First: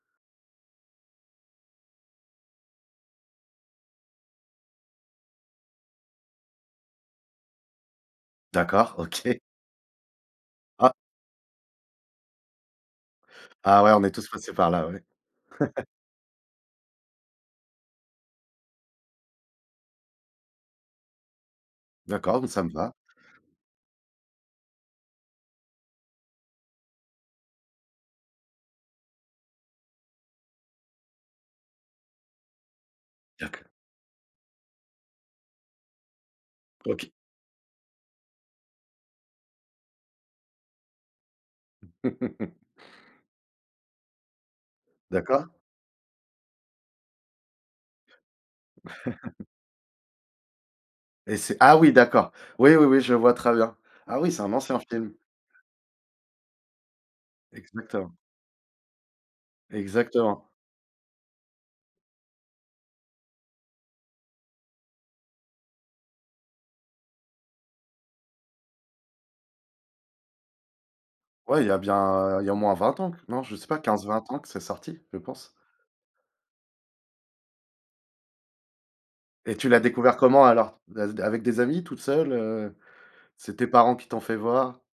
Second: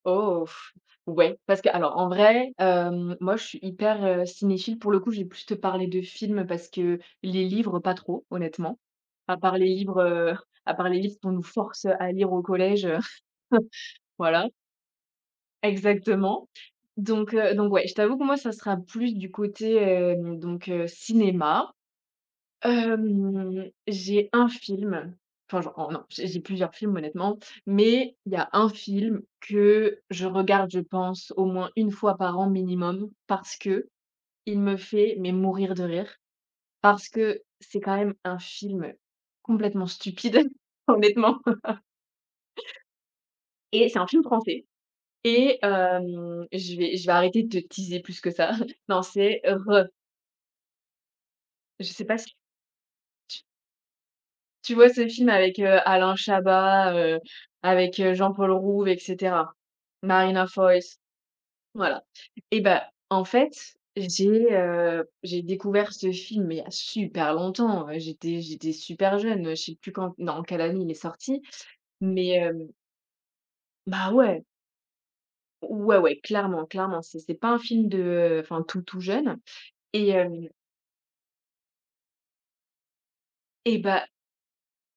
Oh f ouais, parce qu'alors, en vrai, hem, moi, je suis hyper, heu, cinéphile. Pour le coup, je vais plus te parler de films parce que les livres, pas trop, honnêtement, D'accord, à OK. part les livres, heu, à part Ah. les livres qu'on nous force à lire au collège, heu Ah, ouais, on est tous voilà. passés par là, ouais. Exactement donc heu, donc ouais, je t'avoue que moi, ça sera plus du côté, hem, donc heu, cinéma. D'accord, mmh, ça me va. Hem, j'ai 1 film enfin, j'en non, j'ai j'ai plusieurs films, honnêtement mais il y a 1 film que je regarde, je pense, au moins 1 fois par an minimum parce D'ac qu'il me fait mais mourir de rire parce OK. que c'est quand même un film complètement stupide, honnêtement et c'est un film français D'accord. et hem, je vais je vais arrêter de te teaser plus que ça. Non c'est, RRRrrrr!!!. Et c'est ah, Je oui, sais pas s d'accord, oui, oui, oui, je vois tu très bien. Ah, oui, c'est un Tu ancien vois ce film. film avec, heu, Alain Chabat, heu, avec, Exactement. heu, Jean-Paul Rouve et cetera, Marina Exactement. Foïs. Voilà et bah, en fait, j'ai, heu, j'ai découvert ce film mais il y a super longtemps, j'étais j'étais super super jeune, heu, je sais plus quand en quelle année il est sorti, Ouais, il y a bien, heu mais il y a au heu moins 20 ans. Non, je sais pas Bah, 15-20 ans ouais! que c'est sorti, je pense. Ouais, ouais, clairement, clairement. C'est c'est pas un film de enfin, tout, tout jeune Et tu l'as et découvert comment hem alors? D avec des amis? Toute seule, heu c'est tes Eh, parents bah qui t'ont fait voir?